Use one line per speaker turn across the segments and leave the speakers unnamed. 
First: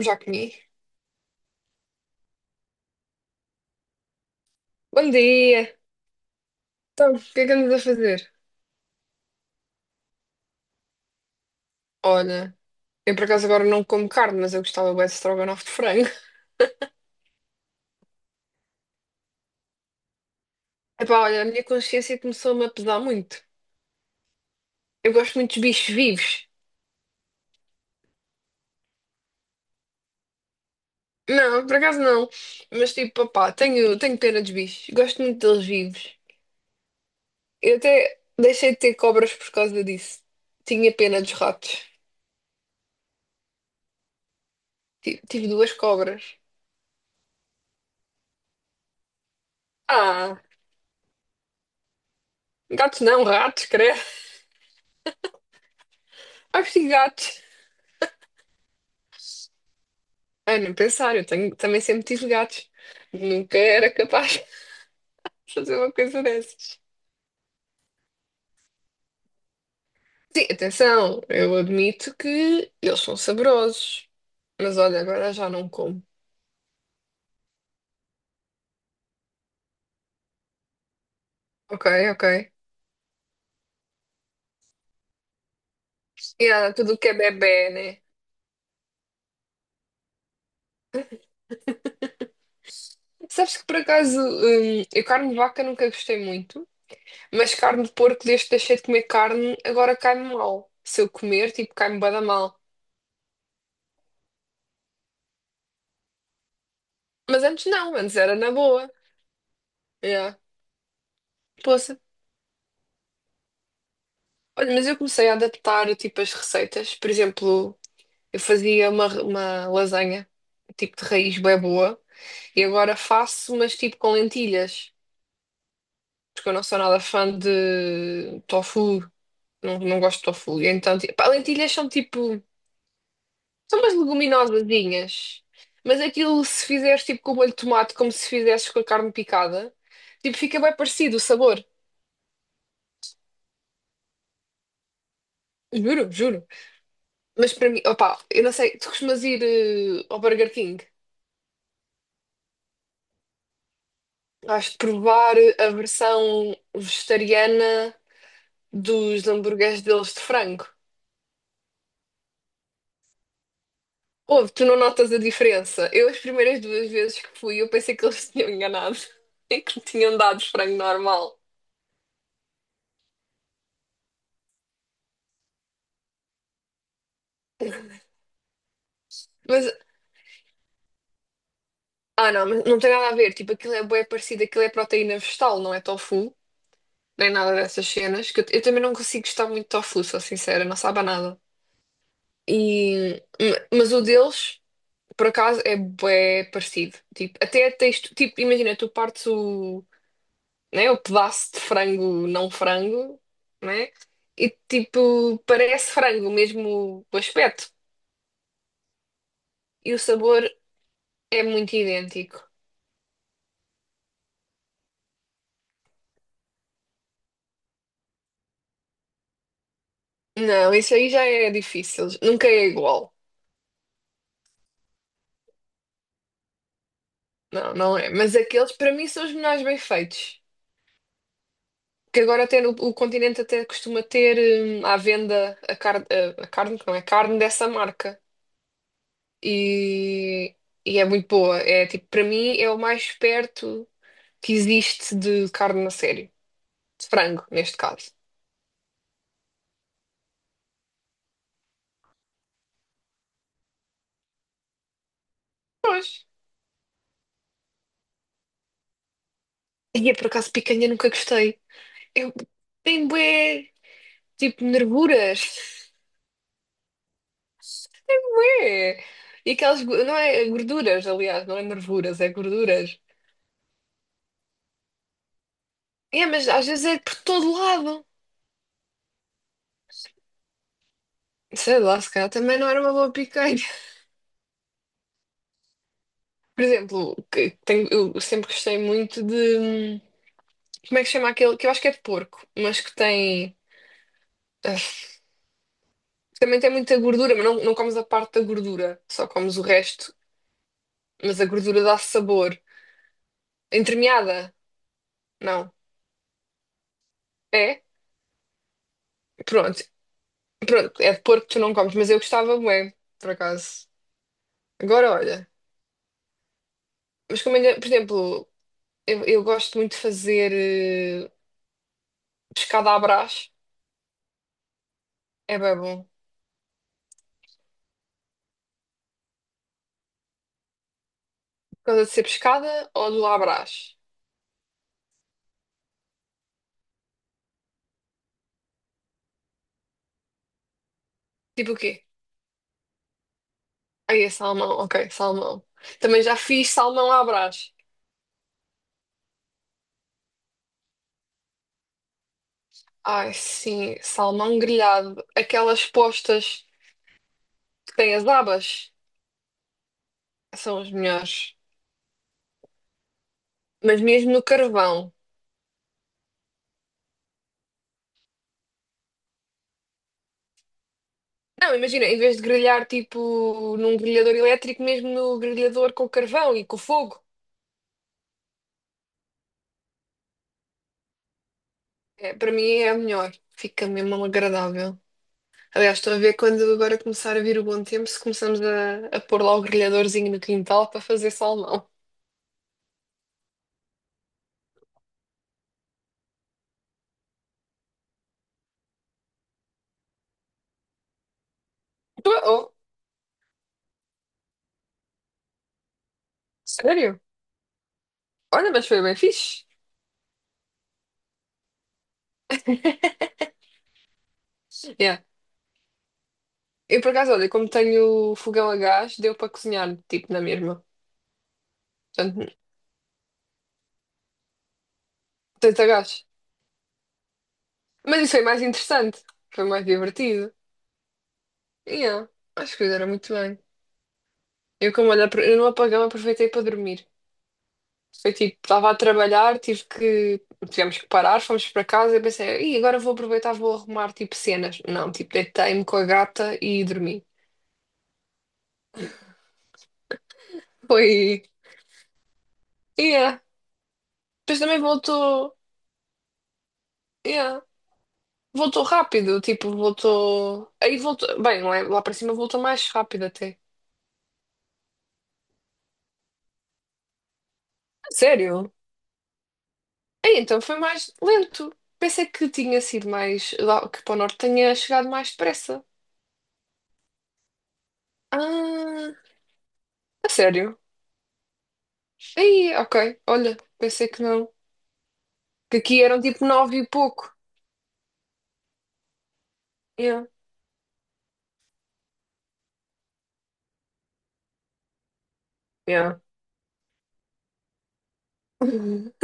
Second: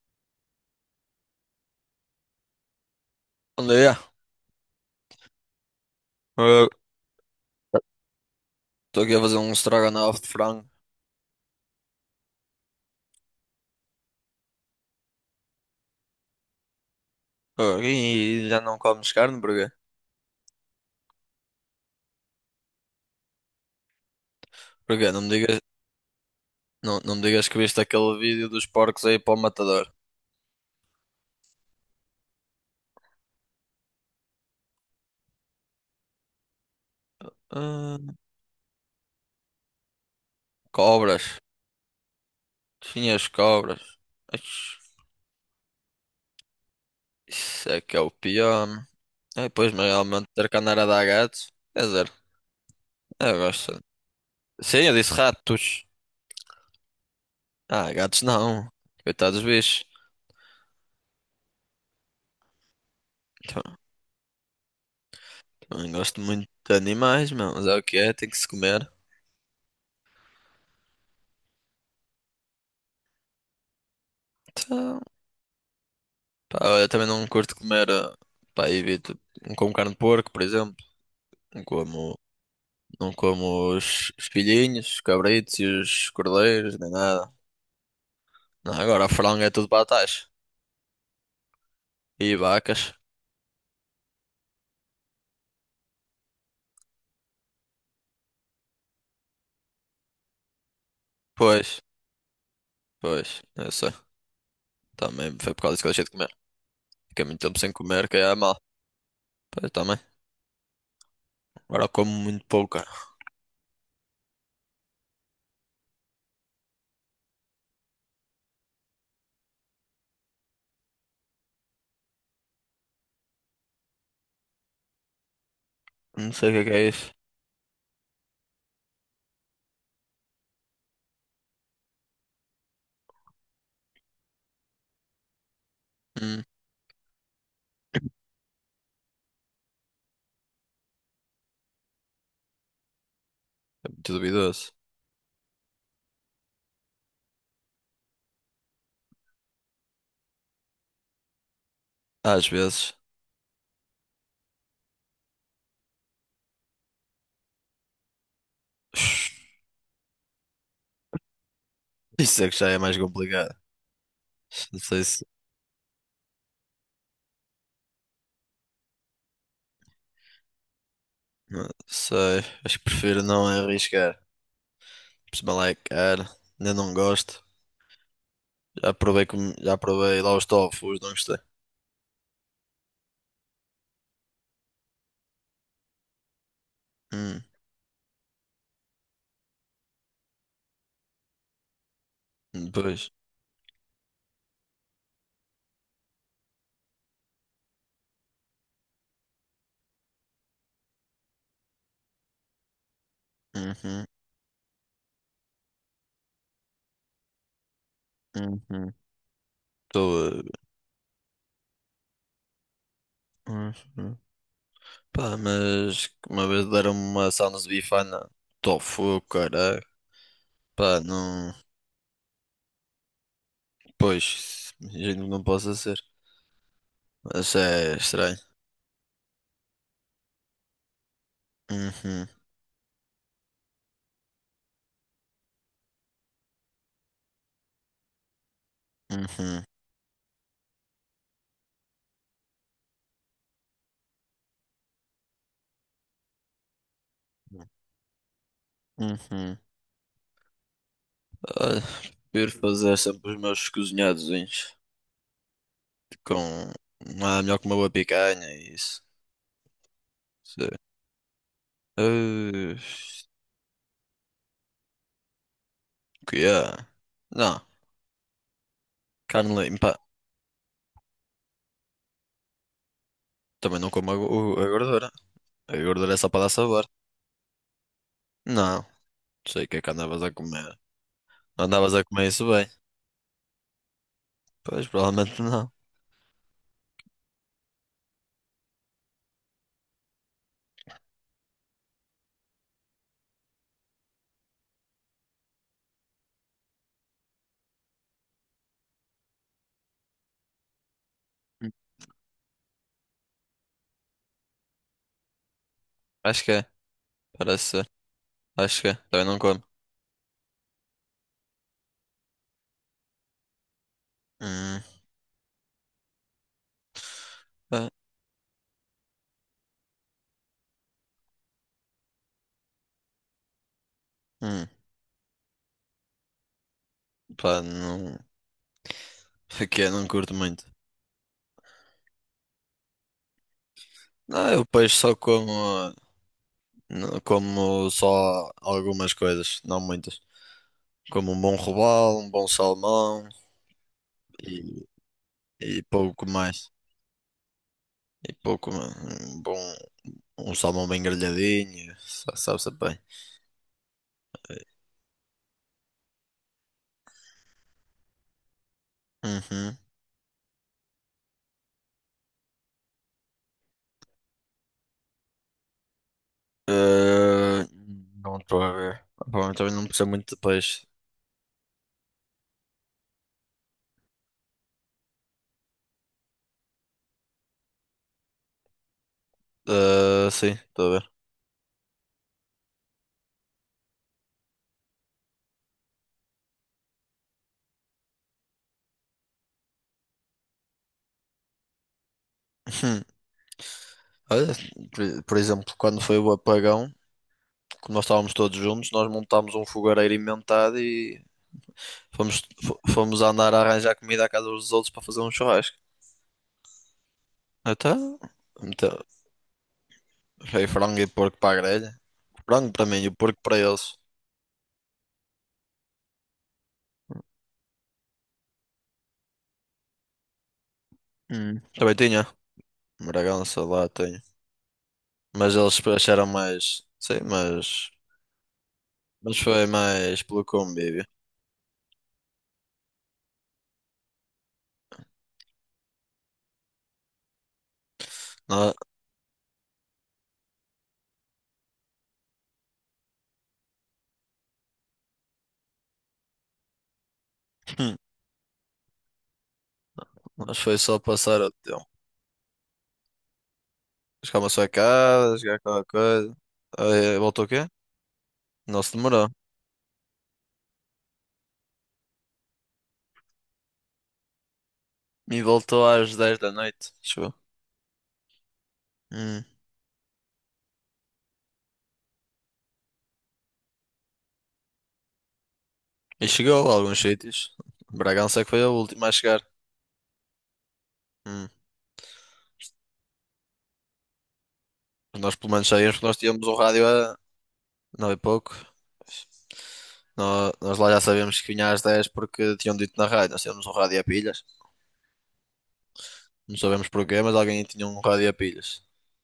Já comi.
Olha,
Bom dia!
eu
Então, o que é que andas a fazer?
estou aqui a fazer um estrogonofe de frango.
Olha, eu por acaso agora não como carne, mas eu gostava bué de estrogonofe de frango.
Ah, e já não comes carne, porquê?
Epá, olha, a minha consciência começou-me a pesar muito.
Porquê?
Eu
Não me
gosto muito
digas,
dos bichos vivos.
não, não me digas que viste aquele vídeo dos porcos aí para o matador.
Não, por acaso não. Mas tipo, papá, tenho pena dos bichos. Gosto muito deles vivos. Eu
Ah,
até deixei de ter cobras por causa disso. Tinha pena dos
cobras.
ratos.
Tinha as cobras. Ixi,
Tive duas cobras.
isso é que é o pior. É, pois, mas realmente
Ah,
ter que andar a dar gatos. Quer dizer,
gatos não,
eu
ratos,
gosto.
credo.
Sim, eu disse ratos.
Acho que gatos.
Ah, gatos não. Coitados dos bichos.
Ah, nem pensar, também sempre tive gatos. Nunca
Então,
era capaz de fazer
também
uma
gosto
coisa
muito de
dessas.
animais, meu, mas é o que é, tem que se comer.
Sim, atenção, eu admito que eles são saborosos. Mas
Então,
olha, agora já não como.
pá, eu também não curto comer, pá, evito. Não como carne de porco, por exemplo. Não
Ok,
como,
ok.
não como os filhinhos, os cabritos e os
E há
cordeiros, nem
tudo o que é
nada.
bebé, né?
Não, agora a franga é tudo batata e vacas.
Sabes que por acaso, eu carne de vaca nunca gostei muito, mas carne de porco, desde que deixei de comer carne, agora cai-me mal. Se eu comer, tipo,
Pois,
cai-me bué da mal.
pois, eu sei. Também foi por causa disso que eu deixei de comer. Fiquei muito
Mas
tempo
antes
sem
não,
comer,
antes
que
era
é
na
mal.
boa.
Pois também.
Yeah.
Agora
Poça.
como muito pouco, cara.
Olha, mas eu comecei a adaptar, tipo, as receitas. Por exemplo. Eu fazia uma lasanha, tipo de raiz bem boa, e agora faço, mas tipo com lentilhas,
Não sei
porque
o
eu não
que
sou
é
nada
isso.
fã de tofu, não gosto de tofu. E então, tipo, pá, lentilhas são tipo, são umas leguminosazinhas, mas
Hum,
aquilo se fizeres tipo com o molho de tomate, como se fizesses com a carne picada, tipo, fica bem parecido o sabor.
muito duvidoso.
Juro, juro. Mas para mim, opá, eu não sei, tu costumas ir ao Burger King?
Às vezes.
Acho de provar a versão vegetariana dos hambúrgueres deles de frango.
Isso é que já é mais complicado.
Ouve, tu não
Não sei
notas a
se.
diferença? Eu, as primeiras duas vezes que fui, eu pensei que eles se tinham enganado e que me tinham dado frango normal.
Não sei. Acho que prefiro não arriscar. Pessoal é caro, ainda não gosto. Já provei, com,
Mas,
já provei lá os tofus, não gostei.
ah não, mas não tem nada a ver. Tipo, aquilo é bué parecido, aquilo é proteína vegetal, não é tofu, nem
Hum,
nada dessas cenas. Que eu também não consigo gostar muito de tofu, sou sincera, não sabe a nada.
depois.
E, mas o deles, por acaso, é bué parecido. Tipo, até tens, tipo, imagina, tu partes o né? O pedaço de frango não frango, né?
Uhum,
E tipo, parece frango mesmo o aspecto.
uhum.
E o
Estou
sabor
a-
é muito idêntico.
uhum. Pá, mas uma vez deram-me uma Sounds Bifana tofu, caralho.
Não, isso
Pá,
aí já é
não.
difícil. Nunca é igual.
Pois, imagino que não possa ser. Mas
Não,
é
não é. Mas
estranho.
aqueles para mim são os melhores bem feitos. Que
Uhum,
agora até no, o continente até costuma ter à venda a carne, a carne, não é carne dessa marca.
uhum,
E, e é muito boa. É tipo, para mim é o mais perto que existe de carne a sério. De frango, neste caso.
uhum. Olha, prefiro fazer sempre os meus cozinhados
Pois.
com. Ah, melhor que uma boa picanha e isso.
E eu, por acaso,
Sim.
picanha nunca gostei. Eu
Uh,
tenho bué, tipo, nervuras.
que é? Não,
É. E
carne
aquelas,
limpa.
gorduras, aliás, não é nervuras, é gorduras.
Também não como a gordura. A gordura é
É,
só para
mas
dar
às vezes
sabor.
é por todo lado.
Não, sei o que é que andavas a comer. Não
Sei
andavas
lá,
a
se
comer
calhar
isso
também
bem.
não era uma boa picanha.
Pois, provavelmente não.
Por exemplo, que tenho, eu sempre gostei muito de... Como é que se chama aquele? Que eu acho que é de porco, mas que tem... ah, Também tem muita gordura, mas não comes a parte da gordura, só comes o resto. Mas a
Hum,
gordura dá sabor. Entremeada? Não.
Acho que é, parece
É?
ser. Acho que é, também não como.
Pronto. Pronto, é de porco que tu não comes, mas eu gostava bué, por acaso.
Hum,
Agora olha. Mas como ainda, por
pá,
exemplo, eu gosto muito de fazer eh, pescada à brás.
hum,
É bem bom. Por
pá, não. Aqui é, não curto muito.
causa de ser pescada ou do à brás?
Não, eu peixe só como. Ah, como só algumas coisas, não muitas. Como um bom
Tipo o quê?
robalo, um bom salmão
Aí é salmão,
e,
ok, salmão.
e
Também
pouco
já
mais.
fiz salmão à brás.
E pouco, mano. Um bom. Um salmão bem grelhadinho. Sabe-se bem.
Ai, sim, salmão grelhado. Aquelas postas que têm as abas
Uhum.
são as melhores. Mas mesmo no carvão.
Eh, não estou a ver. Pá, eu também não percebo muito de peixe.
Não, imagina, em vez de grelhar tipo num grelhador elétrico, mesmo no grelhador com carvão e com fogo,
Eh, sim, estou a ver.
é, para mim é a melhor. Fica mesmo agradável. Aliás, estou a ver quando agora começar a vir o bom tempo, se começamos a pôr lá o grelhadorzinho no quintal para fazer salmão.
Olha, por exemplo, quando foi o apagão, como nós estávamos todos juntos, nós montámos um fogareiro inventado e
Oh,
fomos,
oh,
fo- fomos andar a arranjar comida à casa dos outros para fazer um churrasco.
sério?
Então,
Olha, mas
então
foi bem fixe.
foi frango e porco para a grelha. Frango para mim e o porco para eles.
Yeah. Eu, por acaso, olha, como tenho fogão a gás, deu para cozinhar, tipo, na mesma.
Hum. Também tinha.
Portanto,
Bragança lá tenho. Mas eles
tanto a
acharam
gás.
mais. Sim, mas.
Mas isso foi mais interessante.
Mas
Foi
foi
mais
mais pelo
divertido.
convívio.
Yeah. Acho que era muito bem. Eu, como olha, eu no apagão aproveitei para dormir. Foi tipo,
Nós,
estava a trabalhar, tivemos que parar, fomos para casa e pensei, e agora vou aproveitar, vou arrumar tipo cenas. Não, tipo, deitei-me com a gata e dormi.
Nós foi só passar
Foi,
o tempo.
yeah.
Chegámos à
Depois
sua
também
casa,
voltou,
chegar qualquer coisa. Aí, voltou o
yeah.
quê? Não
Voltou
se demorou.
rápido, tipo, voltou. Aí voltou, bem, não é? Lá para cima voltou mais rápido até.
E voltou às 10 da noite. Chegou.
Sério?
Hum.
Aí então foi mais lento. Pensei que tinha sido mais, que para o norte tinha chegado mais depressa.
E chegou a alguns sítios. Bragança é que foi a
Ah,
última a chegar.
a sério?
Hum.
Aí, ok. Olha, pensei que não.
Nós pelo menos
Que
saímos
aqui
porque nós
eram tipo
tínhamos o
nove
rádio
e
a
pouco.
9 e pouco.
Yeah,
Nós, lá já sabíamos que vinha às 10 porque tinham dito na rádio. Nós tínhamos o rádio a pilhas.
yeah.
Não sabemos porquê, mas alguém tinha um rádio a pilhas.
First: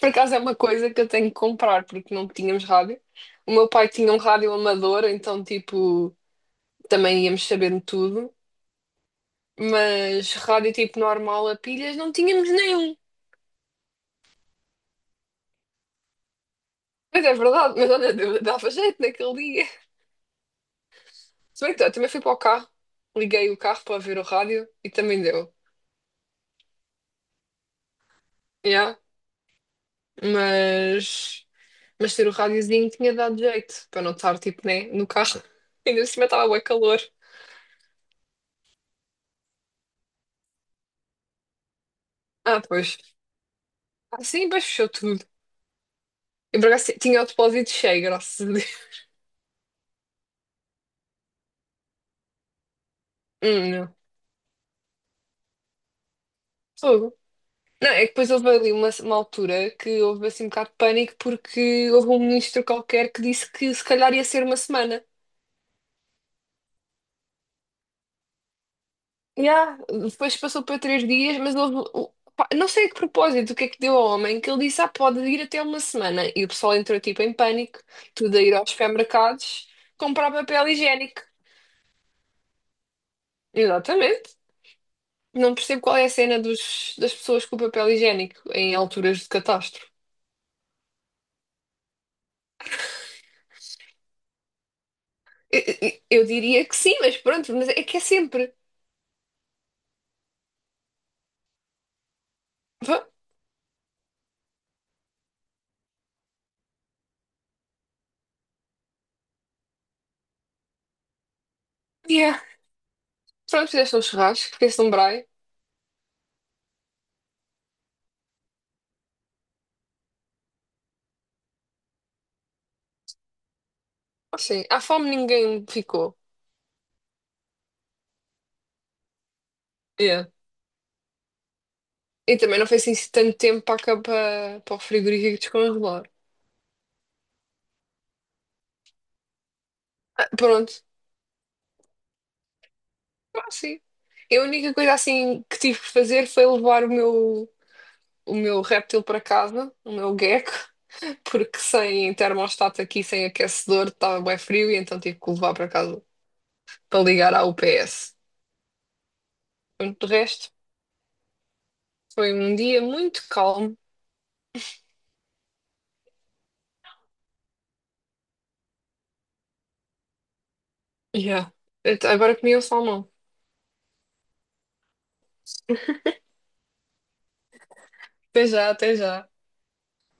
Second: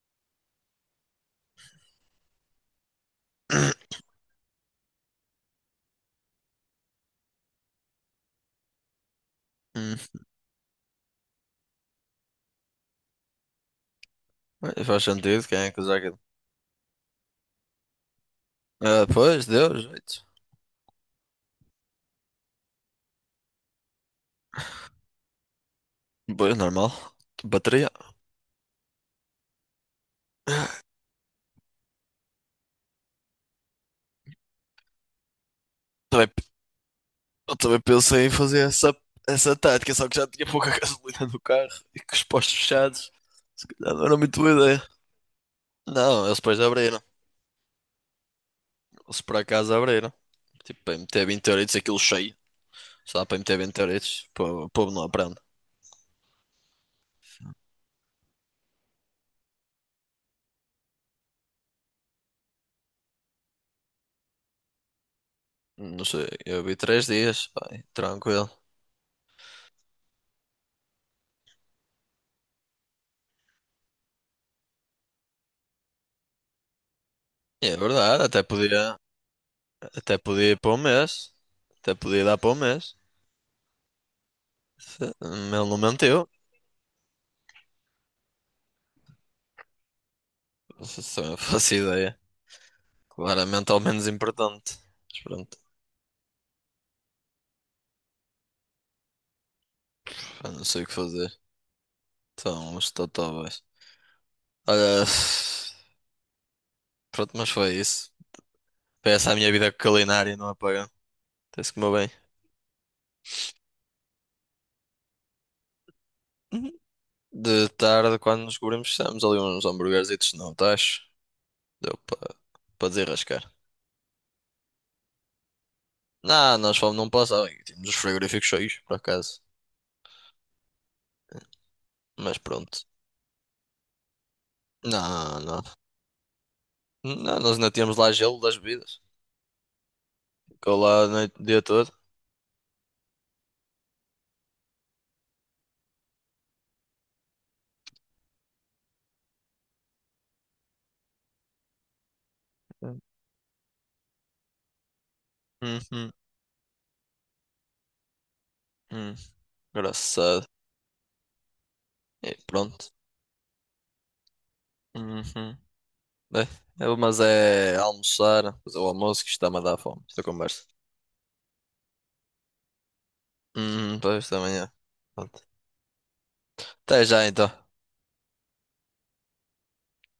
Por acaso é uma coisa que eu tenho que comprar, porque não tínhamos rádio. O meu pai tinha um rádio amador, então, tipo, também íamos sabendo tudo.
Hum,
Mas rádio, tipo, normal a pilhas, não tínhamos nenhum.
Bem, faz sentido, quem é que usa aquilo?
Mas é verdade, mas olha, dava jeito
Ah,
naquele
pois,
dia.
deu jeito.
Se bem que eu também fui para o carro, liguei o carro para ver o rádio e também deu.
Pois, normal. Bateria.
Yeah. Mas. Mas ter o rádiozinho tinha dado jeito, para não estar, tipo, né, no carro. Ainda por cima
Também-
estava bué calor.
Eu também pensei em fazer essa tática, só que já tinha pouca gasolina no carro e com os postos
Ah, pois.
fechados. Se calhar não era
Ah,
muito
sim,
boa
mas
ideia.
fechou tudo.
Não, eles depois
Eu, por acaso,
abriram.
tinha o depósito cheio, graças a Deus.
Eles por acaso abriram. Tipo, para meter 20 euritos aquilo cheio. Só para meter 20
Não.
euritos. O povo não aprende.
Fogo. Não, é que depois houve ali uma altura que houve assim um bocado de pânico porque houve um ministro qualquer que disse que se calhar ia ser uma semana.
Não sei, eu vi 3 dias, pá, tranquilo.
Yeah. Depois passou para três dias, mas houve. Não sei a que propósito, o que é que deu ao homem, que ele disse, ah, pode ir até uma semana. E o pessoal entrou tipo em
E é
pânico,
verdade,
tudo a
até
ir aos
podia.
supermercados
Até
comprar
podia ir
papel
para o
higiênico.
mês. Até podia dar para um mês.
Exatamente. Não
Ele não
percebo qual é a
mentiu.
cena dos, das pessoas com papel higiênico em alturas de catástrofe.
Só eu faço ideia. Claramente ao menos importante. Mas pronto,
Eu diria que sim, mas pronto, mas é que é sempre.
pá, não sei o que fazer. Então, os
Va-
totóbais. Olha, pronto, mas foi isso. Foi essa a minha vida culinária não apagão. Tem-se que comer bem.
Yeah. Pronto, fizeste um churrasco, fizeste um braai.
Uhum. De tarde, quando nos cobrimos, fizemos ali uns hamburguerzitos no tacho. Deu para desarrascar.
Assim, à fome ninguém ficou.
Não, nós fomos num passado. Tínhamos os frigoríficos cheios, por acaso. Mas
E também não
pronto.
foi assim tanto tempo para, cá, para, para o
Não,
frigorífico
não.
descongelar.
Não, nós ainda tínhamos lá gelo das bebidas.
Ah, pronto,
Ficou lá a noite, o dia todo.
ah, sim. E a única coisa assim que tive que fazer foi levar o meu réptil para casa, o meu gecko, porque sem termostato aqui, sem aquecedor, estava bem frio e então tive que o levar para casa
Uhum,
para ligar à UPS.
uhum.
Pronto, de
Engraçado.
resto,
E
foi um dia
pronto.
muito calmo.
Uhum. Bem, mas é almoçar, fazer o almoço que está-me a dar fome. Esta conversa.
Yeah. Então, agora comi o salmão.
Uhum, para esta manhã. Pronto. Até já então.
Até já, até já.